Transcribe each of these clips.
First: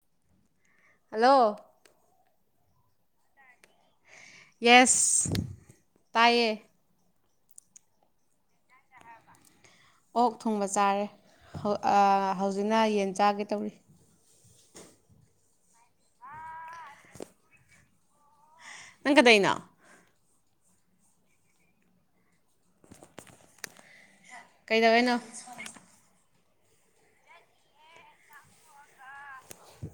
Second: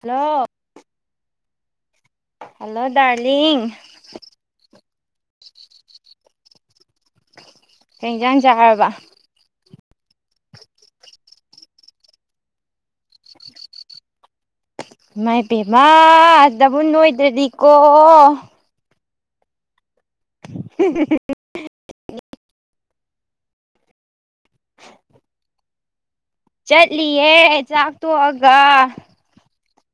hello hello hello darling yes ꯇꯌꯦ ꯀꯩ ꯏꯟꯖꯥꯡ ꯆꯥꯔꯕ ꯑꯣꯛ ꯊꯣꯡꯕ ꯆꯥꯔꯦꯐꯠ ꯑꯥ ꯍꯧꯖꯤꯛꯅ ꯌꯦꯟ ꯆꯥꯒꯦ ꯇꯧꯔꯤ ꯏ ꯃꯥꯏ ꯄꯦꯃ ꯗꯕꯨ ꯅꯣꯏꯗ꯭ꯔꯗꯤꯀꯣ ꯅꯪ ꯀꯗꯩ ꯏꯅꯣ [inaudible] ꯀꯩꯗꯧꯏꯅꯣ ꯆꯠꯂꯤꯌꯦ ꯆꯥꯛ ꯇꯣꯛꯑꯒ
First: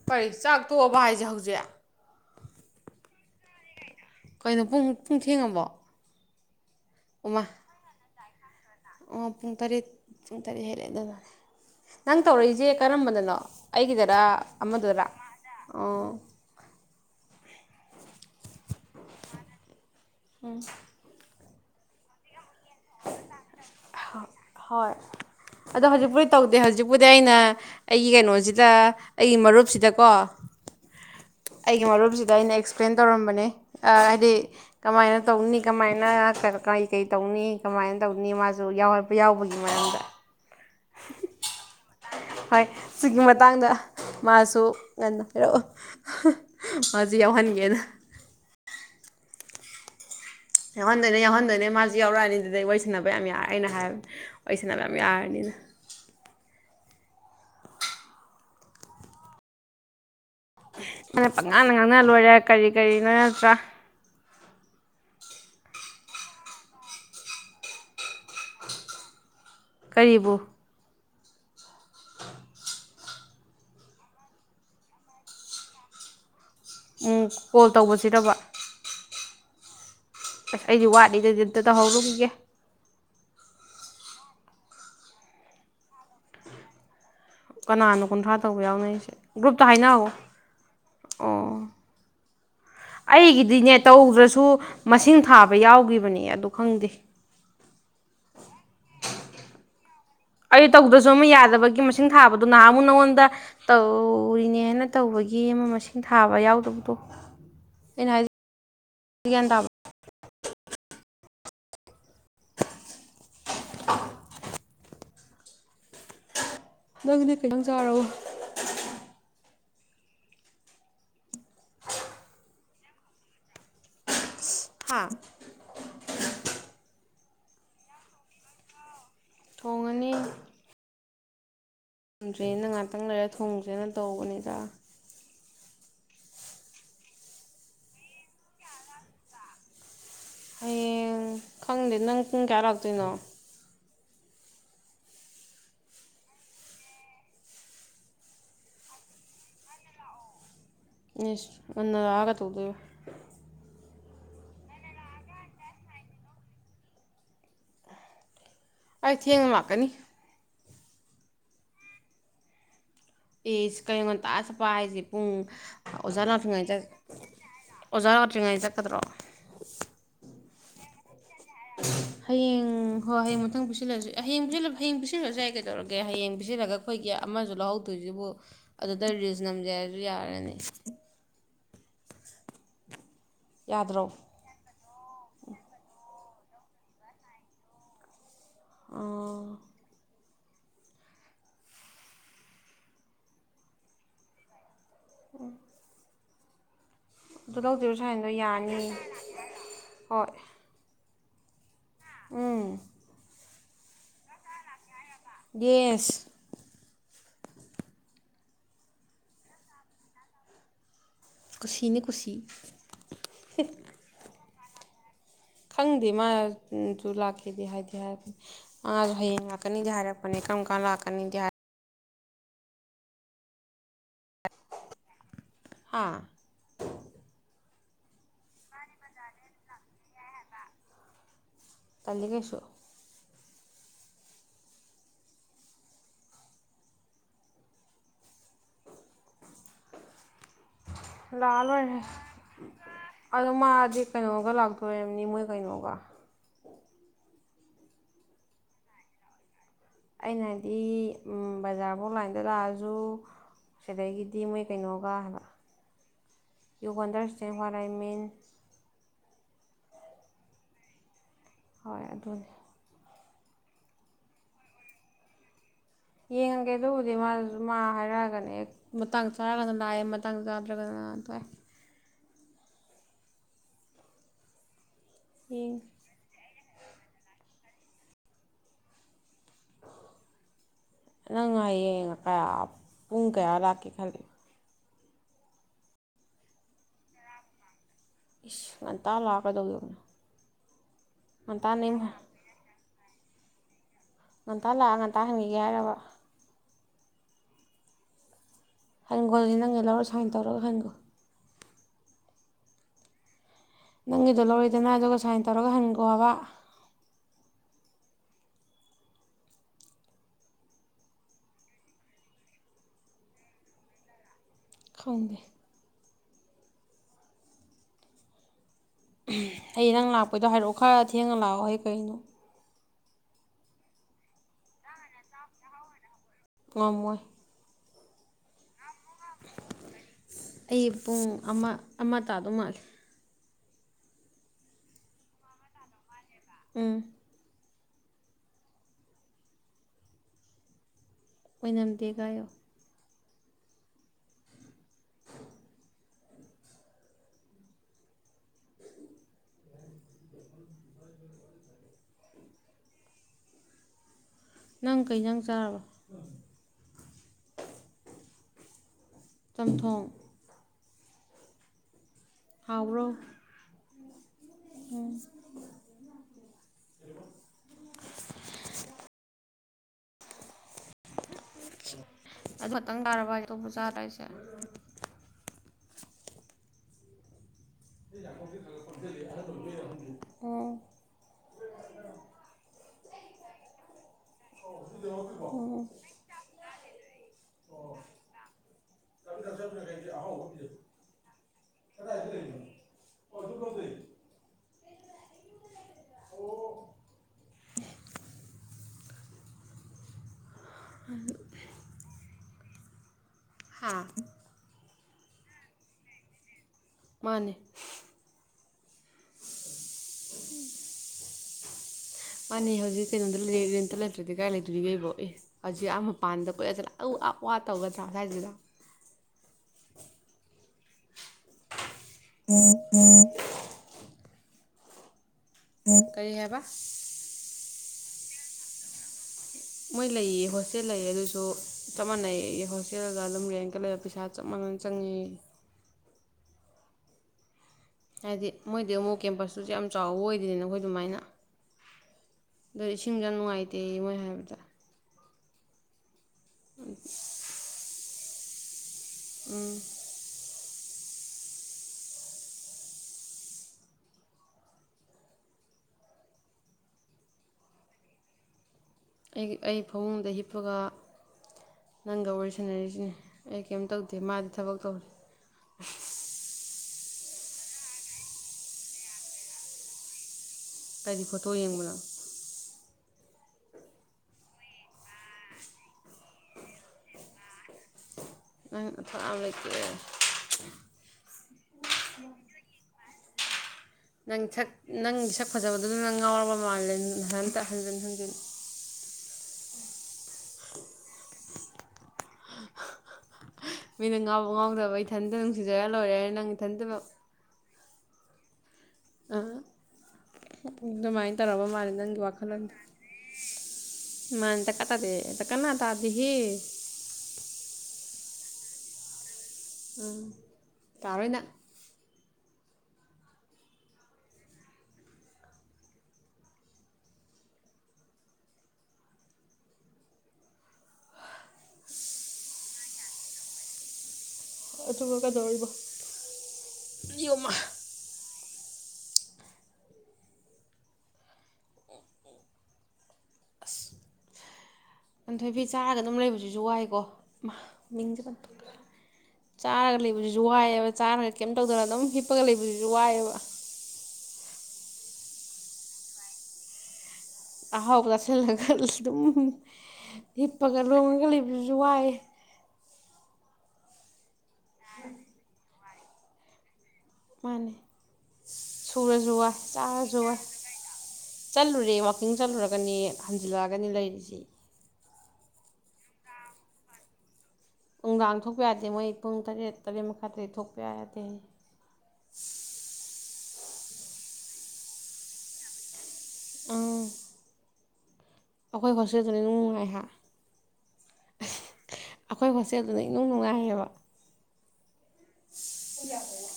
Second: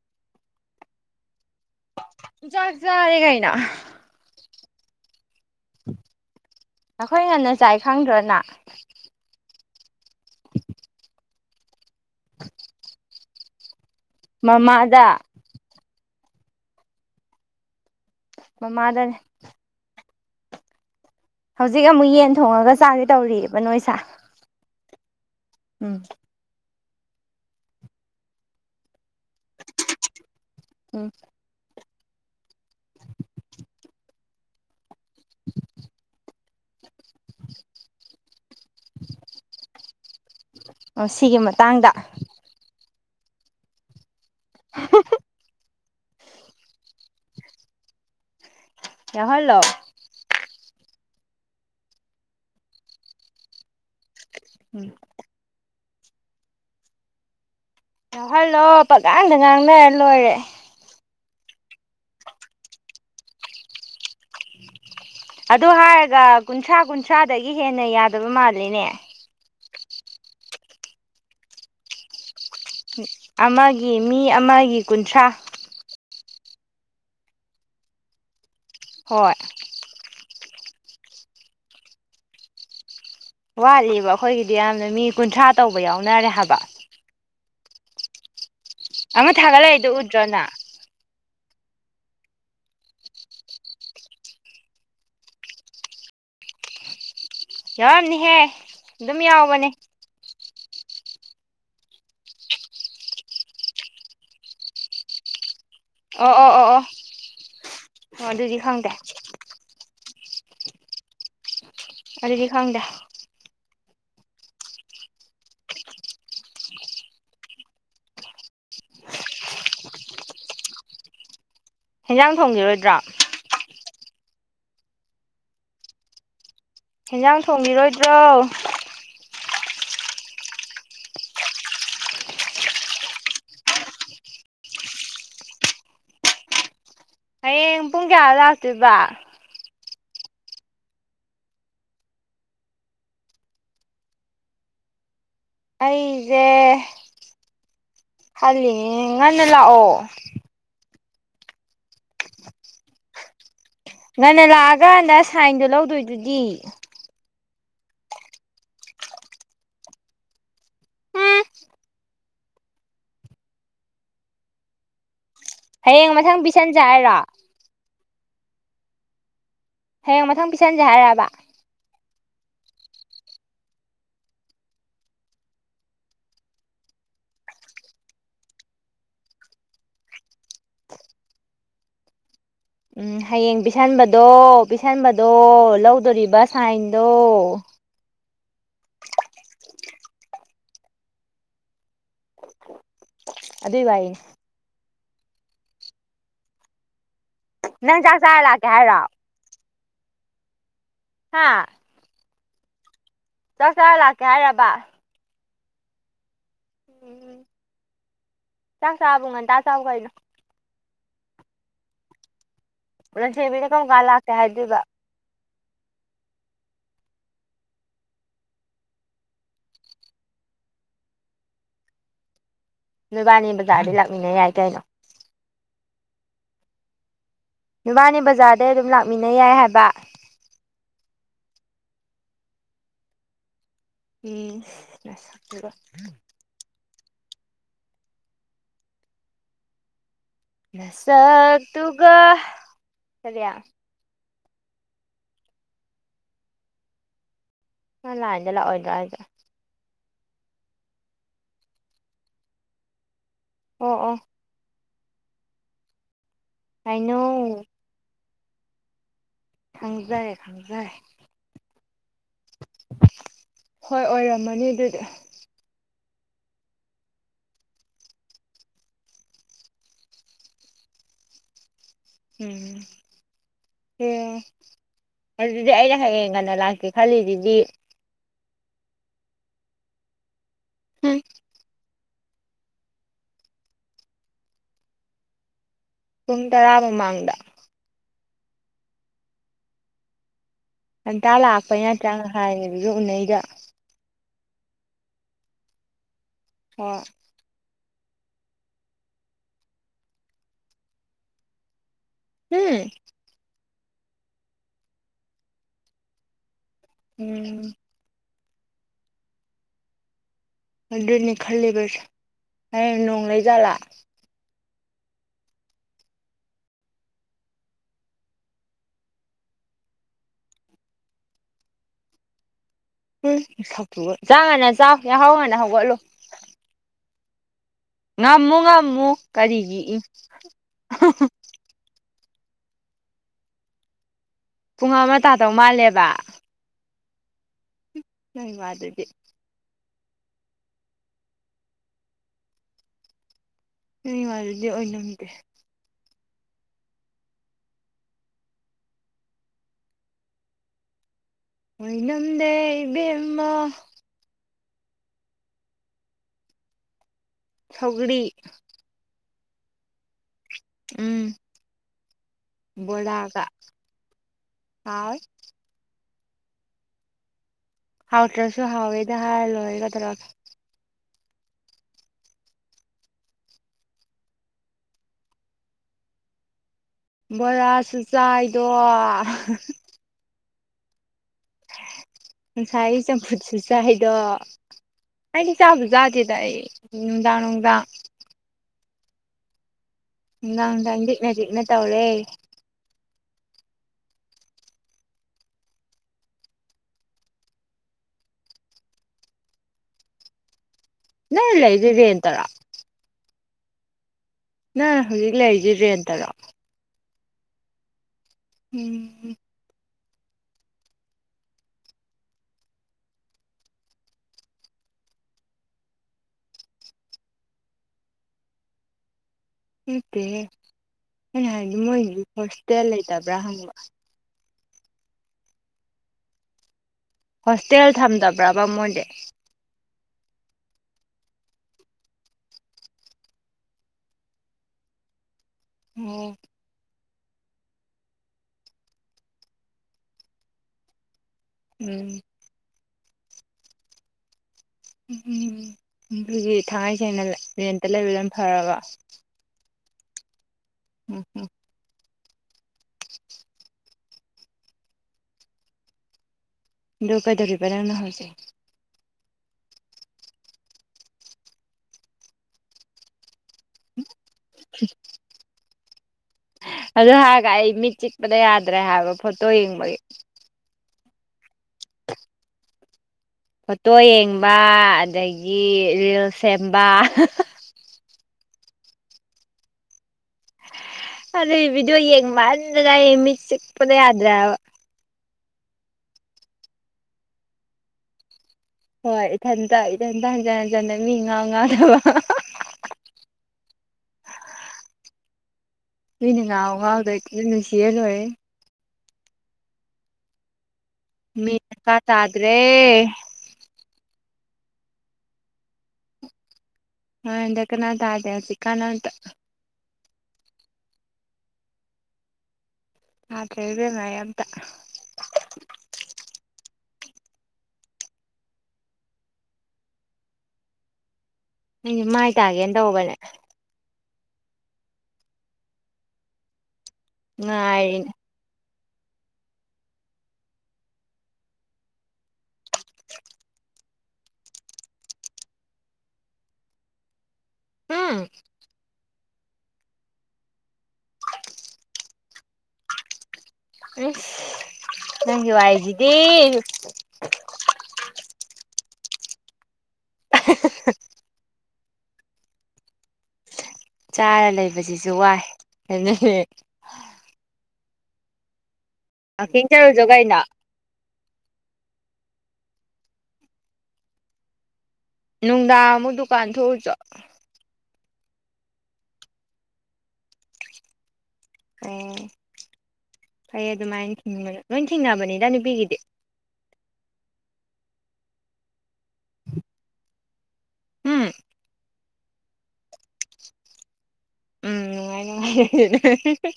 ꯀꯔꯤ ꯆꯥꯛ ꯇꯣꯛꯑꯕ ꯍꯥꯏꯁꯦ ꯍꯧꯖꯤꯛ ꯆꯥꯛ ꯆꯥꯔꯦ ꯀꯩꯅꯣ ꯀꯩꯅꯣ ꯄꯨꯡ ꯄꯨꯡꯖ ꯊꯦꯡꯉꯕꯣ ꯅꯈꯣꯏ ꯑꯣꯃꯥ ꯉꯟꯅ ꯆꯥꯏ ꯈꯪꯗ꯭ꯔꯣ ꯅꯥ ꯑꯣ ꯄꯨꯡ ꯇꯔꯦꯠ ꯄꯨꯡ ꯇꯔꯦꯠ ꯍꯦꯜꯂꯦꯗꯅ ꯅꯪ ꯇꯧꯔꯛꯏꯁꯦ ꯀꯔꯝꯕꯗꯅꯣ ꯑꯩꯒꯤꯗꯔꯥ ꯑꯃꯗꯨꯔꯥ ꯃꯃꯥꯗ ꯎ ꯃꯃꯥꯗꯅꯦ ꯎꯝ ꯍꯧꯖꯤꯛ ꯑꯃꯨꯛ ꯌꯦꯟ ꯊꯣꯡꯉꯒ ꯆꯥꯗꯣꯏ ꯇꯧꯔꯤꯑꯦꯕ ꯅꯣꯏ ꯁꯥ ꯍꯣꯏ ꯑꯗꯣ ꯍꯖꯤꯄꯨꯗꯤ ꯇꯧꯗꯦ ꯍꯧꯖꯤꯛ ꯄꯨꯗꯤ ꯑꯩꯅ ꯑꯩꯒꯤ ꯀꯩꯅꯣꯖꯤꯗ ꯑꯩꯒꯤ ꯃꯔꯨꯞꯁꯤꯗꯀꯣ ꯎꯝ ꯑꯩꯒꯤ ꯃꯔꯨꯞꯁꯤꯗ ꯑꯩꯅ ꯑꯦꯛꯁꯄ꯭ꯂꯦꯟ ꯇꯧꯔꯝꯕꯅꯦ ꯍꯥꯏꯗꯤ ꯀꯃꯥꯏꯅ ꯇꯧꯅꯤ ꯀꯃꯥꯏꯅ ꯀꯔꯤ ꯀꯩ ꯇꯧꯅꯤ ꯀꯃꯥꯏꯅ ꯇꯧꯅꯤ ꯃꯥꯁꯨ ꯌꯥꯎꯄ ꯌꯥꯎꯕꯒꯤ ꯃꯔꯝꯗ ꯁꯤꯒꯤ ꯃꯇꯥꯡꯗ ꯍꯣꯏ ꯁꯤꯒꯤ ꯃꯇꯥꯡꯗ ꯃꯥꯁꯨ ꯉꯟꯅ ꯍꯥꯏꯔꯛꯑꯣ ꯍ ꯃꯥꯖꯨ ꯌꯥꯎꯍꯟꯒꯦꯅ ꯌꯥꯎꯍꯜ ꯂꯣ ꯌꯥꯎꯍꯟꯗꯣꯏꯅꯦ ꯌꯥꯎꯍꯟꯗꯣꯏꯅꯦ ꯃꯥꯖꯨ ꯌꯥꯎꯔꯛꯑꯅꯤ ꯑꯗꯨꯗꯩ ꯋꯥꯔꯤ ꯁꯥꯟꯅꯕ ꯌꯥꯝ ꯌꯥꯔꯦ ꯑꯩꯅ ꯍꯥꯏꯕ ꯋꯥꯔꯤ ꯁꯥꯟꯅꯕ ꯎꯝ ꯌꯥꯝ ꯌꯥꯔꯅꯤꯅꯗ ꯌꯥꯎꯍꯜꯂꯣ ꯄꯛꯉꯥꯡꯗ ꯉꯥꯡꯅꯔ ꯂꯣꯏꯔꯦ ꯑꯗ ꯄꯛꯉꯥꯡꯅ ꯉꯥꯡꯅ ꯂꯣꯏꯔꯦ ꯀꯔꯤ ꯀꯔꯤꯅꯣ ꯅꯠꯇ꯭ꯔꯥ ꯑꯗꯨ ꯍꯥꯏꯔꯒ ꯀꯨꯟꯊ꯭ꯔꯥ ꯀꯨꯟꯊ꯭ꯔꯥꯗꯒꯤ ꯍꯦꯟꯅ ꯌꯥꯗꯕ ꯃꯥꯜꯂꯤꯅꯦ ꯀꯔꯤꯕꯨ ꯑꯃꯒꯤ ꯃꯤ ꯑꯃꯒꯤ ꯀꯨꯟꯊ꯭ꯔꯥ ꯎꯝ ꯀꯣꯜ ꯇꯧꯕꯁꯤꯗꯕ ꯍꯣꯏ ꯑꯁ ꯑꯩꯗꯤ ꯋꯥꯠꯂꯤꯗꯗꯤ ꯑꯝꯇ ꯇꯧꯍꯧꯔꯨꯒꯤꯒꯦ ꯋꯥꯠꯂꯤꯕ ꯑꯩꯈꯣꯏꯒꯤꯗꯤ ꯌꯥꯝꯅ ꯃꯤ ꯀꯨꯟꯊ꯭ꯔꯥ ꯇꯧꯕ ꯌꯥꯎꯅꯔꯦ ꯍꯥꯏꯕ ꯀꯅꯥꯅꯣ ꯀꯨꯟꯊ꯭ꯔꯥ ꯇꯧꯕ ꯌꯥꯎꯅꯩꯖꯦ ꯑꯃ ꯒ꯭ꯔꯨꯞꯇ ꯊꯥꯒꯠꯂꯛꯏꯗꯣ ꯍꯥꯏꯅꯍꯧ ꯎꯗ꯭ꯔꯣꯅ ꯑꯣ ꯑꯩꯒꯤꯗꯤꯅꯦ ꯇꯧꯗ꯭ꯔꯁꯨ ꯃꯁꯤꯡ ꯊꯥꯕ ꯌꯥꯎꯒꯤꯕꯅꯦ ꯑꯗꯨ ꯈꯪꯗꯦ ꯌꯥꯎꯔꯝꯅꯤꯍꯦ ꯑꯗꯨꯝ ꯌꯥꯎꯕꯅꯦ ꯑꯩ ꯇꯧꯗ꯭ꯔꯖꯨ ꯑꯃ ꯌꯥꯗꯕꯒꯤ ꯃꯁꯤꯡ ꯊꯥꯕꯗꯣ ꯅꯍꯥꯟ ꯃꯨꯛ ꯅꯉꯣꯟꯗ ꯇꯧꯔꯤꯅꯦꯅ ꯇꯧꯕꯒꯤ ꯑꯃ ꯃꯁꯤꯡ ꯁꯤꯡ ꯑꯣ ꯊꯥꯕ ꯑꯣ ꯑꯣ ꯑꯣ ꯌꯥꯎꯗꯕꯗꯣ ꯑꯩꯅ ꯑꯣ ꯍꯥꯏꯖ ꯑꯗꯨꯗꯤ ꯈꯪꯗꯦ ꯒ꯭ꯌꯥꯟ ꯇꯥꯕ ꯑꯗꯨꯗꯤ ꯈꯪꯗꯦ ꯅꯪꯗꯤ ꯀꯩ ꯏꯟꯖꯥꯡ ꯆꯥꯔꯕ ꯍꯦꯟꯖꯥꯡ ꯊꯣꯡꯒꯤꯔꯣꯏꯗ꯭ꯔꯥ ꯍꯥꯥ ꯍꯦꯟꯖꯥꯡ ꯊꯣꯡꯒꯤꯔꯣꯏꯗ꯭ꯔꯣ ꯊꯣꯡꯉꯅꯤ ꯉꯝꯗ꯭ꯔꯦꯅ ꯉꯥꯛꯇꯪ ꯂꯩꯔ ꯊꯣꯡꯖꯦꯅ ꯇꯧꯕꯅꯤꯗ ꯍꯌꯦꯡ ꯄꯨꯡ ꯀꯌꯥ ꯂꯥꯛꯇꯣꯏꯕ ꯍꯌꯦꯡ ꯈꯪꯗꯦ ꯅꯪ ꯄꯨꯡ ꯀꯌꯥ ꯂꯥꯛꯇꯣꯏꯅꯣ ꯑꯩꯁꯦ ꯈꯜꯂꯤꯅꯦ ꯉꯟꯅ ꯂꯥꯛꯑꯣ ꯏꯁ ꯉꯟꯅ ꯂꯥꯛꯑ ꯀꯩꯗꯧꯗꯣꯢꯕ ꯉꯟꯅ ꯂꯥꯛꯑ ꯀꯥꯟꯗ ꯁꯥꯏꯟꯗꯣ ꯂꯧꯗꯣꯏꯗꯨꯗꯤ ꯑꯩ ꯊꯦꯡꯅ ꯂꯥꯛꯀꯅꯤ ꯎꯝ ꯑꯦꯁ ꯀꯩꯟ ꯉꯟꯇꯥ ꯆꯠꯄ ꯍꯥꯏꯁꯦ ꯄꯨꯡ ꯍꯌꯦꯡ ꯑꯣꯖꯥ ꯃꯊꯪ ꯄꯤꯁꯟꯖꯦ ꯍꯥꯏꯔꯣ ꯇ꯭ꯔꯤꯉꯥꯏ ꯆꯠꯀꯗ꯭ꯔꯣ ꯆꯠꯅꯦ ꯍꯥꯢꯔꯕ ꯍꯌꯦꯡ ꯍꯣꯏ ꯍꯌꯦꯡ ꯃꯊꯪ ꯄꯤꯁꯜꯂꯁꯤ ꯑꯦ ꯍꯌꯦꯡ ꯍꯌꯦꯡ ꯄꯤꯁꯤꯜꯂꯁꯨ ꯌꯥꯢ ꯀꯩꯗꯧꯔꯒꯦ ꯍꯌꯦꯡ ꯄꯤꯁꯤꯜꯂꯒ ꯑꯩꯈꯣꯏꯒꯤ ꯑꯃꯖꯨ ꯂꯧꯍꯧꯗꯣꯏꯖꯤꯕꯨ ꯑꯗꯨꯗ ꯔꯤꯜꯁ ꯅꯝꯖꯦ ꯍꯥꯏꯔꯁꯨ ꯌꯥꯔꯅꯤ ꯎꯝ ꯍꯌꯦꯡ ꯌꯥꯗ꯭ꯔꯣ ꯄꯤꯁꯟꯕꯗꯣ ꯄꯤꯁꯟꯕꯗꯣ ꯂꯧꯗꯣꯔꯤꯕ ꯁꯥꯏꯟꯗꯣ ꯑꯥ ꯑꯗꯨꯢ ꯋꯥꯔꯤꯅꯤ ꯎꯝ ꯑꯗꯨ ꯂꯧꯗꯣꯏꯔꯣ ꯅꯪ ꯆꯥꯛ ꯁꯥꯏꯟꯗꯣ ꯆꯥꯔ ꯂꯥꯛꯀꯦ ꯌꯥꯅꯤꯌꯦ ꯍꯥꯏꯔꯣ ꯍꯣꯏ ꯍꯥꯥ ꯎꯝ ꯆꯥꯛ ꯆꯥꯔ ꯂꯥꯛꯀꯦ ꯍꯥꯏꯔꯕ ꯌꯦꯁ ꯎꯝ ꯆꯥꯛ ꯆꯥꯕꯨ ꯉꯟꯇꯥ ꯆꯥꯎ ꯀꯩꯅꯣ ꯀꯨꯁꯤꯅꯤ ꯀꯨꯁꯤ ꯂꯟꯆꯦꯟꯕꯤꯅ ꯀꯝꯀꯥꯟ ꯂꯥꯛꯀꯦ ꯍꯥꯏ ꯗꯨꯢꯕ ꯈꯪꯗꯦ ꯃꯥꯁꯨ ꯂꯥꯛꯀꯦꯗꯤ ꯍꯥꯏꯗꯤ ꯍꯥꯏꯔꯛꯄ ꯃꯥꯁꯨ ꯍꯌꯦꯡ ꯂꯥꯛꯀꯅꯤꯗꯤ ꯍꯥꯏꯔꯛꯄꯅꯦ ꯀꯔꯝ ꯀꯥꯟ ꯂꯥꯛꯀꯅꯤꯗꯤ ꯍꯥꯏ ꯅꯣꯏꯕꯥꯟꯅꯤ ꯕꯖꯥꯔꯗꯩ ꯂꯥꯛꯃꯤꯟꯅ ꯌꯥꯏ ꯀꯩꯅꯣ ꯍꯥ ꯅꯣꯢꯕꯥꯟꯅꯤ ꯕꯖꯥꯔꯗꯩ ꯑꯗꯨꯝ ꯂꯥꯛꯃꯤꯟꯅ ꯌꯥꯏ ꯍꯥꯏꯕ ꯇꯜꯂꯤ ꯀꯩꯁꯨ ꯏꯁ ꯅꯁꯛꯇꯨꯒ ꯅꯁꯛ ꯂꯥꯛꯑ ꯂꯣꯏꯔꯦ ꯇꯨꯒ ꯀꯔꯤ ꯑꯗꯣ ꯃꯥꯗꯤ ꯀꯩꯅꯣꯒ ꯂꯥꯛꯇꯣꯏ ꯑꯣꯢꯝꯅꯤ ꯃꯣꯏ ꯀꯩꯅꯣꯒ ꯃꯥ ꯂꯥꯢꯟꯗ ꯂꯥꯛꯑꯣꯏꯗ꯭ꯔꯣ ꯍꯥꯏꯖꯦ ꯑꯩꯅ ꯍꯥꯢꯗꯤ ꯎꯝ ꯕꯖꯥꯔ ꯐꯥꯎ ꯂꯥꯏꯟꯗ ꯂꯥꯛꯑꯁꯨ ꯑꯣ ꯑꯣ ꯁꯤꯗꯒꯤꯗꯤ ꯃꯣꯏ ꯀꯩꯅꯣꯒ ꯍꯥꯏꯕ ꯌꯨ ꯑꯥꯏ ꯅꯣ ꯑꯟꯗꯔꯁ꯭ꯇꯦꯟ ꯋꯥꯠ ꯑꯥꯢ ꯃꯤꯟ ꯈꯪꯖꯔꯦ ꯈꯪꯖꯔꯦ ꯍꯣꯏ ꯑꯗꯨꯅꯦ ꯍꯣꯏ ꯑꯣꯏꯔꯝꯃꯅꯤ ꯑꯗꯨꯗꯤ ꯌꯦꯡꯉꯒꯦ ꯑꯗꯨꯕꯨꯗꯤ ꯃꯥꯖꯨ ꯃꯥ ꯍꯥꯏꯔꯛꯑꯒꯅꯦ ꯑꯦ ꯃꯇꯥꯡ ꯆꯥꯔꯒꯅ ꯅꯥꯢ ꯃꯇꯥꯡ ꯆꯥꯗ꯭ꯔꯒꯅ ꯅꯥ ꯇꯣꯑꯦ ꯎꯝ ꯌꯦꯡꯉꯣ ꯑꯗꯨꯗꯤ ꯌꯦꯡꯒꯦ ꯑꯩꯅ ꯍꯌꯦꯡ ꯉꯟꯅ ꯂꯥꯛ ꯈꯂꯤꯁꯤꯗꯤ ꯅꯪ ꯉꯥꯏ ꯌꯦꯡ ꯀ ꯄꯨꯡꯨ ꯀꯌꯥꯗ ꯂꯥꯛꯀꯦ ꯈꯜꯂꯤ ꯄꯨꯡ ꯇꯔꯥ ꯃꯃꯥꯡꯗ ꯏꯁ ꯉꯟꯇꯥ ꯂꯥꯛꯀꯗꯧ ꯗꯣꯏꯕ ꯉꯟꯇ ꯂꯥꯛꯄ ꯌꯥꯗ꯭ꯔ ꯍꯥꯏꯌꯦ ꯍꯧꯖꯤꯛ ꯎꯅꯩꯕ ꯉꯟꯇꯥ ꯂꯥꯛꯑꯒ ꯉꯟꯇ ꯍꯪꯈꯤ ꯌꯥꯢ ꯍꯥꯏꯕ ꯑꯣ ꯍꯟꯈꯣꯗꯤ ꯅꯪꯒ ꯂꯧꯔ ꯁꯥꯏꯟ ꯇꯧꯔꯒ ꯍꯟꯒꯣ ꯍꯝ ꯅꯪꯒꯤꯗꯣ ꯂꯧꯔꯤꯗꯅ ꯑꯗꯨꯒ ꯁꯥꯏꯟ ꯇꯧꯔꯒ ꯍꯟꯒꯣꯕ ꯎꯝ ꯑꯗꯨꯅꯤ ꯈꯂꯤꯕꯁꯦ ꯅꯣꯡ ꯂꯩꯖꯂ ꯈꯪꯗꯦ ꯑꯩ ꯅꯪ ꯂꯥꯛꯄꯩꯗꯣ ꯍꯥꯏꯔꯛꯑꯣ ꯈꯔ ꯊꯦꯡꯉ ꯂꯥꯛꯑꯣ ꯑꯩ ꯀꯩꯅꯣ ꯎꯝ ꯅꯁꯥꯛꯇꯨꯒ ꯆꯥꯛ ꯉꯟꯅ ꯆꯥꯎ ꯌꯍꯧ ꯉꯟꯅ ꯍꯧꯒꯠꯂꯨ ꯉꯝꯃꯣꯏ ꯉꯝꯃꯨ ꯉꯝꯃꯨ ꯀꯔꯤꯒꯤ ꯏ ꯑꯩ ꯄꯨꯡ ꯑꯃ ꯑꯃ ꯇꯥꯗꯧ ꯃꯥꯜꯂꯤ ꯄꯨꯡ ꯑꯃ ꯇꯥꯗꯧ ꯃꯥꯜꯂꯦꯕ ꯑꯝ ꯅꯣꯏ ꯃꯥꯗꯨꯗꯤ ꯑꯣꯏꯅꯝꯗꯦ ꯀꯥꯏꯌꯣ ꯅꯩ ꯋꯥꯗꯨꯗꯤ ꯑꯣꯢꯅꯝꯗꯦ ꯑꯣꯏ ꯅꯝꯗꯦ ꯏꯕꯦꯝꯕ ꯅꯪ ꯀꯩ ꯏꯟꯖꯥꯡ ꯆꯥꯔꯕ ꯁꯧꯒ꯭ꯔꯤ ꯆꯝꯊꯣꯡ ꯎꯝ ꯍꯥꯎꯕ꯭ꯔꯣ ꯕꯣꯔꯥꯒ ꯍꯥꯎ ꯍ [inaudible] ꯍꯥꯎꯇ꯭ꯔꯁꯨ ꯍꯥꯎꯋꯦꯗ ꯍꯥꯏ ꯂꯣꯏꯔꯦ ꯀꯗꯧꯔꯒꯦ ꯑꯗꯨ ꯈꯛꯇꯪ ꯆꯥꯔꯕ ꯍꯤꯢꯁꯤꯕꯣ ꯑꯇꯣꯞꯄ ꯆꯥꯗ꯭ꯔꯣ ꯍꯥꯢꯁꯦ ꯕꯣꯔꯥ [inaudible] ꯉꯁꯥꯏꯒꯤ ꯆꯝꯐꯨꯠꯁꯨ ꯆꯥꯢ ꯑꯗꯣ ꯍꯥꯏꯗꯤ ꯑꯩꯗꯤ ꯑꯣ ꯆꯥꯕꯨ ꯆꯥꯗꯦꯗ ꯑꯩ ꯅꯨꯡꯗꯥꯡ ꯅꯨꯡꯗꯥꯡ [unintelligible] ꯅꯨꯝꯗꯥꯡ ꯅꯨꯝꯗꯥꯡ ꯂꯤꯛꯅ ꯂꯤꯛꯅ ꯇꯧꯔꯦ ꯅꯣꯏ ꯂꯩꯗꯣ ꯔꯦꯠꯇ ꯇꯔꯣ ꯍꯥꯥ ꯅꯪ ꯍꯧꯖꯤꯛ ꯂꯩꯔꯤꯁꯤ ꯔꯦꯟ ꯇꯔꯣ ꯃꯥꯅꯤ ꯎꯝ [inaudible] ꯃꯥꯅꯦ ꯍꯧꯖꯤꯛ ꯀꯩꯅꯣꯗ ꯔꯦꯟꯇ ꯂꯩꯇ꯭ꯔꯗꯤ ꯀꯥꯏ ꯂꯩꯇ꯭ꯔꯤꯒꯩꯕꯣ ꯑꯦ ꯍꯧꯖꯤꯛ ꯑꯥ ꯃꯄꯥꯟꯗ ꯀꯣꯏꯆꯠ ꯆꯠꯂ ꯄꯥꯟꯗ ꯀꯣꯏꯆꯠ ꯆꯠꯂ ꯑꯧ ꯋꯥ ꯑꯥ ꯇꯧꯒꯗ꯭ꯔꯥ ꯁ꯭ꯋꯥꯏꯁꯤꯗ ꯅꯠꯇꯦꯍꯦ ꯑꯩꯅ ꯍꯥꯏꯗꯤ ꯃꯣꯏꯅꯤ ꯍꯣꯁꯇꯦꯜ ꯂꯩꯇꯕ꯭ꯔꯥ ꯍꯪꯕ ꯀꯔꯤ ꯍꯥꯏꯕ ꯍꯣꯁꯇꯦꯜ ꯊꯝꯗꯕ꯭ꯔꯕ ꯃꯣꯏꯗꯤ ꯃꯣꯏ ꯂꯩꯌꯦ ꯍꯣꯁꯇꯦꯜ ꯂꯩꯌꯦ ꯑꯗꯨꯁꯨ ꯆꯞ ꯃꯥꯟꯅꯩꯌꯦ ꯍꯣꯁꯇꯦꯜꯒ ꯑꯗꯨꯝ ꯔꯦꯟꯒ ꯂꯩꯔ ꯄꯩꯁꯥ ꯆꯞ ꯃꯥꯟꯅꯅ ꯆꯪꯉꯦ ꯑꯣ ꯍꯥꯏꯗꯤ ꯃꯣꯏꯗꯤ ꯑꯃꯨꯛ ꯀꯦꯝꯄꯁꯇꯨꯁꯨ ꯌꯥꯝ ꯆꯥꯎꯕ ꯑꯣꯏꯗꯦꯅ ꯑꯈꯣꯏ ꯑꯗꯨꯃꯥꯏꯅ ꯎꯝ ꯑꯗꯗꯤ ꯏꯁꯤꯡꯁꯨ ꯌꯥꯝ ꯅꯨꯡꯉꯥꯏꯇꯦ ꯃꯣꯏ ꯍꯥꯏꯕꯗ ꯎꯝ ꯑꯗꯨꯒꯤ ꯊꯥꯡꯉꯩ ꯁꯦꯡꯅ ꯔꯦꯟꯇ ꯂꯩ ꯐꯔ ꯔꯕ ꯑꯝ ꯎꯝ ꯑꯗꯨ ꯀꯩꯗꯧꯔꯤꯕ ꯅꯪꯅ ꯍꯧꯖꯤꯛ ꯑꯩꯒꯤ ꯑꯩ ꯐꯃꯨꯡꯗ ꯍꯤꯞꯄꯒ ꯅꯪꯒ ꯋꯥꯔꯤ ꯁꯥꯟꯅꯔꯤꯁꯤꯅꯤ ꯑꯩ ꯀꯩꯝ ꯇꯧꯗꯦ ꯃꯥꯗꯤ ꯊꯕꯛ ꯇꯧꯔꯦ ꯑꯗꯨ ꯍꯥꯏꯔꯒ ꯑꯩ ꯃꯤꯠ ꯆꯤꯛꯄꯗ ꯌꯥꯗ꯭ꯔꯦ ꯍꯥꯏꯕ ꯐꯣꯇꯣ ꯌꯦꯡꯕꯒꯤ ꯀꯔꯤ ꯐꯣꯇꯣ ꯌꯦꯡꯕꯅꯣ ꯐꯣꯇꯣ ꯌꯦꯡꯕ ꯑꯗꯒꯤ ꯔꯤꯜ ꯁꯦꯝꯕ ꯅꯪ ꯅꯊꯧ ꯌꯝ ꯂꯩꯇꯦ ꯑꯗꯩ ꯚꯗꯤꯑꯣ ꯌꯦꯡ ꯃꯥꯟꯗꯅ ꯑꯩ ꯁꯤꯛ ꯅꯪ ꯁꯛ ꯅꯪꯒꯤ ꯁꯛ ꯐꯖꯕꯗꯨꯗꯨ ꯅꯪ ꯉꯥꯎꯔꯕ ꯃꯥꯜꯂꯦ ꯅꯊꯟꯇ ꯍꯟꯖꯤꯟ ꯍꯟꯖꯤꯟ ꯍꯣꯏ ꯏꯊꯟꯇ ꯏꯊꯟꯇ ꯍꯟꯖꯤꯟ ꯍꯟꯖꯟꯟꯅ ꯃꯤ ꯉꯥꯎ ꯉꯥꯎꯗꯕ ꯃꯤꯅ ꯉꯥꯎꯕ ꯉꯥꯎꯗꯕ ꯏꯊꯟꯇ ꯑꯗꯨꯝ ꯃꯅꯤ ꯉꯥꯎ ꯉꯥꯎꯗꯕ [unintelligible] [unintelligible] ꯑꯥ ꯑꯗꯨꯃꯥꯏꯅ ꯃꯤ ꯇꯧꯔꯕ ꯃꯥꯜꯂꯦ ꯗꯔꯀꯥ ꯅꯪꯒꯤ ꯇꯥꯗ꯭ꯔꯦ ꯋꯥꯈꯜꯂꯣꯟꯗ ꯃꯥꯅꯦ ꯗꯀꯥꯔ ꯇꯗꯦ ꯗꯀꯅꯥ ꯇꯗꯦꯍꯦ ꯃꯅꯦ ꯗꯀꯅꯥ ꯇꯥꯗꯦ ꯍꯨꯖꯤꯛꯀꯟ ꯑꯝꯇ ꯎꯝ ꯇꯥꯔꯣꯏ ꯅꯪ ꯇꯗ꯭ꯔꯦ ꯑꯩ ꯏꯕꯦꯝꯃ ꯑꯝꯇ ꯑꯩꯁꯦ ꯃꯥꯏ ꯇꯥꯒꯦꯅ ꯇꯧꯕꯅꯦ ꯑꯗꯨꯒ ꯀꯩꯗꯧꯔꯤꯕ ꯌꯣꯃꯥ ꯉꯥꯏꯔꯤꯅꯦ ꯑꯊꯣꯏꯕꯤ ꯆꯥꯔꯒ ꯑꯗꯨꯝ ꯂꯩꯕꯁꯤꯁꯨ ꯋꯥꯏꯀꯣ ꯃꯥ ꯎꯝ ꯃꯤꯡꯖꯨ ꯄꯟꯊꯣꯛꯈ꯭ꯔꯦ ꯆꯥꯔꯒ ꯂꯩꯕꯗꯨꯁꯨ ꯋꯥꯏꯑꯦꯕ ꯆꯥꯔꯒ ꯀꯩꯝ ꯇꯧꯗꯅ ꯑꯗꯨꯝ ꯍꯤꯞꯄꯒ ꯂꯩꯕꯗꯨꯁꯨ ꯋꯥꯏꯑꯦꯕ ꯑꯩꯁ ꯅꯪꯒꯤ ꯋꯥꯔꯤꯖꯤꯗꯤ ꯑꯍꯥꯎꯕ ꯈꯜꯂ ꯈꯜꯂ ꯑꯗꯨꯝ ꯍꯤꯞꯄꯒ ꯂꯣꯡꯉꯒ ꯂꯩꯕꯗꯨꯁꯨ ꯋꯥꯏ ꯆꯥꯔ ꯂꯩꯕꯁꯤꯁꯨ ꯋꯥꯏ ꯑꯗꯨꯅꯦ ꯃꯥꯅꯦ ꯁꯨꯔꯁꯨ ꯋꯥꯏ ꯋꯥꯛꯀꯤꯡ ꯆꯠꯂꯨꯆꯣ ꯆꯥꯔꯁꯨ ꯋꯥꯏ ꯀꯩꯅꯣ ꯆꯠꯂꯨꯔꯦ ꯋꯥꯛꯀꯤꯡ ꯆꯜꯂꯨꯔꯒꯅꯤ ꯍꯟꯖꯤꯜꯂꯛꯑꯒꯅꯤ ꯂꯩꯔꯤꯁꯤ ꯅꯨꯡꯗꯥꯡ ꯑꯃꯨꯛ ꯗꯨꯀꯥꯟ ꯊꯣꯛꯎ ꯆꯣ ꯅꯨꯡꯗꯥꯡ ꯊꯣꯛꯄ ꯌꯥꯗꯦ ꯃꯣꯏ ꯄꯨꯡ ꯇꯔꯦꯠ ꯇꯔꯦꯠ ꯃꯈꯥꯢꯗꯩ ꯊꯣꯛꯄ ꯌꯥꯗꯦ ꯐꯩ ꯐꯩ ꯑꯗꯨꯃꯥꯏꯟ ꯊꯤꯡꯕ ꯂꯣꯏ ꯊꯤꯡꯅꯕꯅꯤꯗ ꯅꯨꯄꯤꯒꯤꯗꯤ ꯎꯝ ꯑꯩꯈꯣꯏ ꯍꯣꯁꯇꯦꯜꯗꯨꯅ ꯏꯅꯨꯡ ꯅꯨꯡꯉꯥꯏꯍꯥ ꯎꯝ ꯑꯩꯈꯣꯏ ꯍꯣꯁꯇꯦꯜꯗꯨꯅ ꯏꯅꯨꯡ ꯅꯨꯡꯉꯥꯏ ꯍꯥꯏꯕ ꯎꯝ ꯅꯨꯡꯉꯥꯢ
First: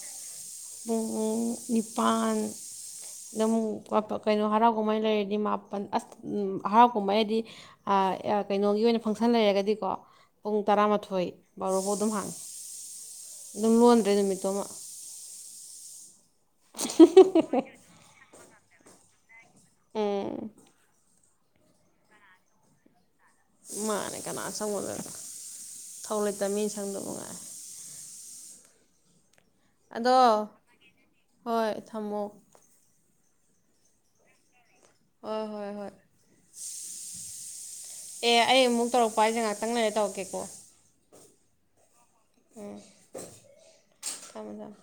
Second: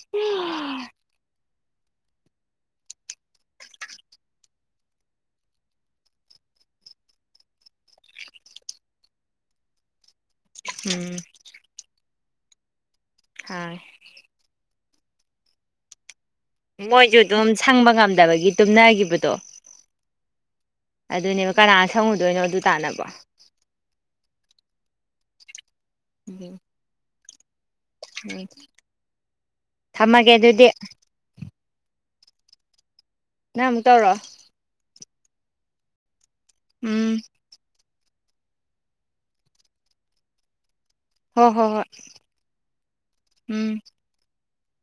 [unintelligible] ꯄꯨꯡ [unintelligible] ꯄꯨꯡ ꯎꯝ ꯇꯔꯥꯃꯥꯊꯣꯏ ꯕꯥꯔꯣꯕꯥꯎ ꯑꯗꯨꯝ ꯍꯥꯡ ꯑꯗꯨꯝ ꯍꯥꯏ ꯂꯣꯟꯗ꯭ꯔꯦ ꯅꯨꯃꯤꯠꯇꯨꯃ ꯃꯣꯏꯁꯨ ꯑꯗꯨꯝ ꯁꯪꯕ ꯉꯝꯗꯕꯒꯤ [unintelligible] ꯎꯝ ꯑꯗꯨꯅꯦꯕ ꯀꯅꯥꯅ ꯁꯪꯉꯨꯗꯣꯏꯅꯣ ꯑꯗꯨ ꯇꯥꯅꯕꯣ ꯃꯥꯅꯦ ꯀꯅꯥ ꯁꯪꯉꯨꯗꯣꯢꯅꯣ ꯊꯧ ꯂꯩꯇ ꯎꯝ ꯃꯤꯟ ꯁꯪꯗꯧ ꯃꯉꯥꯏ ꯎꯝ ꯑꯗꯣ ꯊꯝꯃꯒꯦ ꯑꯗꯨꯗꯤ ꯍꯣꯏ ꯊꯝꯃꯣ ꯅꯪ ꯑꯃꯨꯛ ꯇꯧꯔꯣ ꯍꯣꯏ ꯍꯣꯏ ꯍꯣꯏ ꯎꯝ ꯑꯦ ꯑꯩ ꯑꯃꯨꯛ ꯇꯧꯔꯛꯄ ꯍꯥꯏꯁꯦ ꯉꯥꯛꯇꯪ ꯂꯩꯔ ꯇꯧꯔꯛꯀꯦꯀꯣ ꯍꯣ ꯍꯣ ꯍꯣꯏ ꯎꯝ ꯊꯝꯃꯣ ꯊꯝꯃꯣ